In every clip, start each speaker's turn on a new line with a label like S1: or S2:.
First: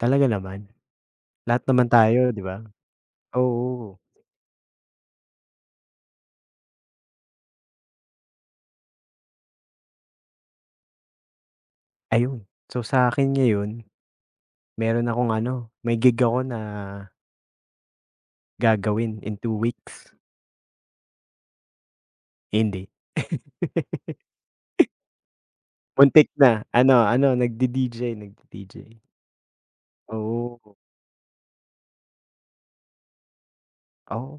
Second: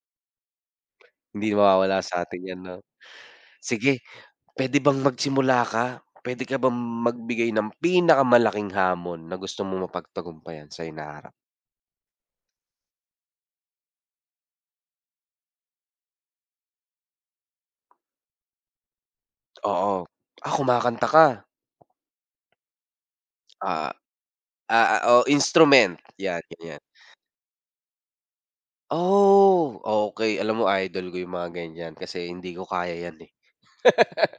S1: Talaga naman.
S2: Hindi
S1: Lahat naman
S2: mawawala sa
S1: tayo
S2: atin
S1: di ba?
S2: 'yan 'no.
S1: Oo.
S2: Sige, puwede bang magsimula ka? Puwede ka bang magbigay ng pinakamalaking hamon na gusto mong mapagtagumpayan sa hinaharap?
S1: Ayon. So, sa akin ngayon, meron akong ano, may gig ako na gagawin in 2
S2: Oo.
S1: weeks.
S2: Ah, kumakanta ka.
S1: Hindi.
S2: Ah ah oh instrument
S1: Muntik
S2: 'yan
S1: na.
S2: gan'yan.
S1: Ano ano nagdi-DJ, nagdi-DJ.
S2: Oh okey, alam mo
S1: Oo.
S2: idol ko yung mga ganyan kasi hindi ko kaya yan eh.
S1: Oh.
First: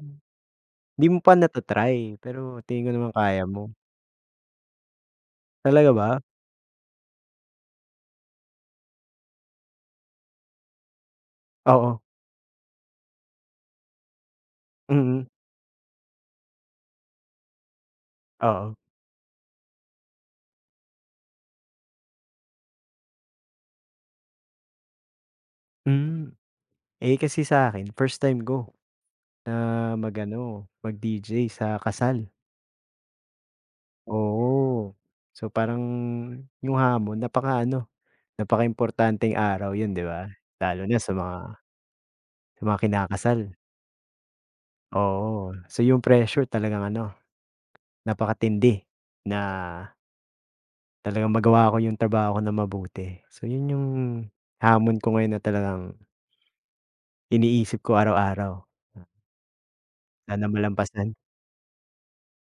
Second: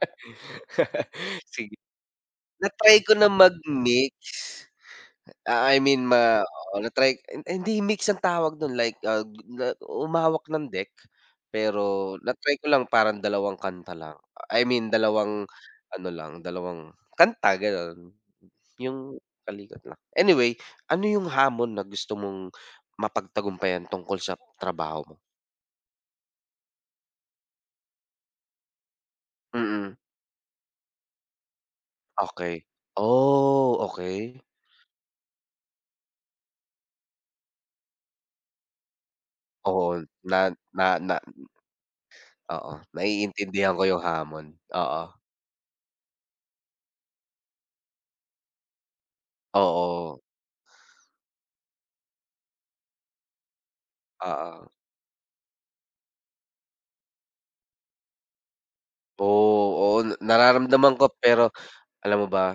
S1: 'Di mo pa
S2: Sige.
S1: nata-try pero tingin ko
S2: Na-try
S1: naman
S2: ko na
S1: kaya mo.
S2: mag-mix. Ah, I
S1: Talaga
S2: mean
S1: ba?
S2: ma oo, na-try ay hindi mix ang tawag do'n like ah, humawak ng deck
S1: Oo.
S2: pero na-try ko lang, parang dalawang kanta lang. I mean,
S1: Mm.
S2: dalawang ano lang, dalawang kanta gano'n.
S1: Oo.
S2: 'Yong kalikot lang. Anyway, ano 'yong hamon na gusto mong mapagtagumpayan tungkol sa trabaho mo?
S1: Hmm. Eh kasi sa akin, first time ko. Na
S2: Mm.
S1: mag-ano, mag-DJ sa kasal.
S2: Okey. Oh, okey.
S1: Oo. So, parang yung hamon napaka ano, napakaimportanteng araw 'yon
S2: Oo,
S1: 'di ba?
S2: na na
S1: Lalo na sa
S2: na
S1: mga sa
S2: oo,
S1: mga kinakasal.
S2: naiintindihan ko yung hamon. Oo.
S1: Oo. So, 'yong pressure talagang ano, napakatindi, na
S2: Oo.
S1: talagang magawa ko yung trabaho ko na mabuti. So 'yon yung
S2: Oo.
S1: hamon ko ngayon na talagang niisip ko araw-araw.
S2: Oh, oo,
S1: Sana
S2: nararamdaman ko
S1: malampasan.
S2: pero alam mo ba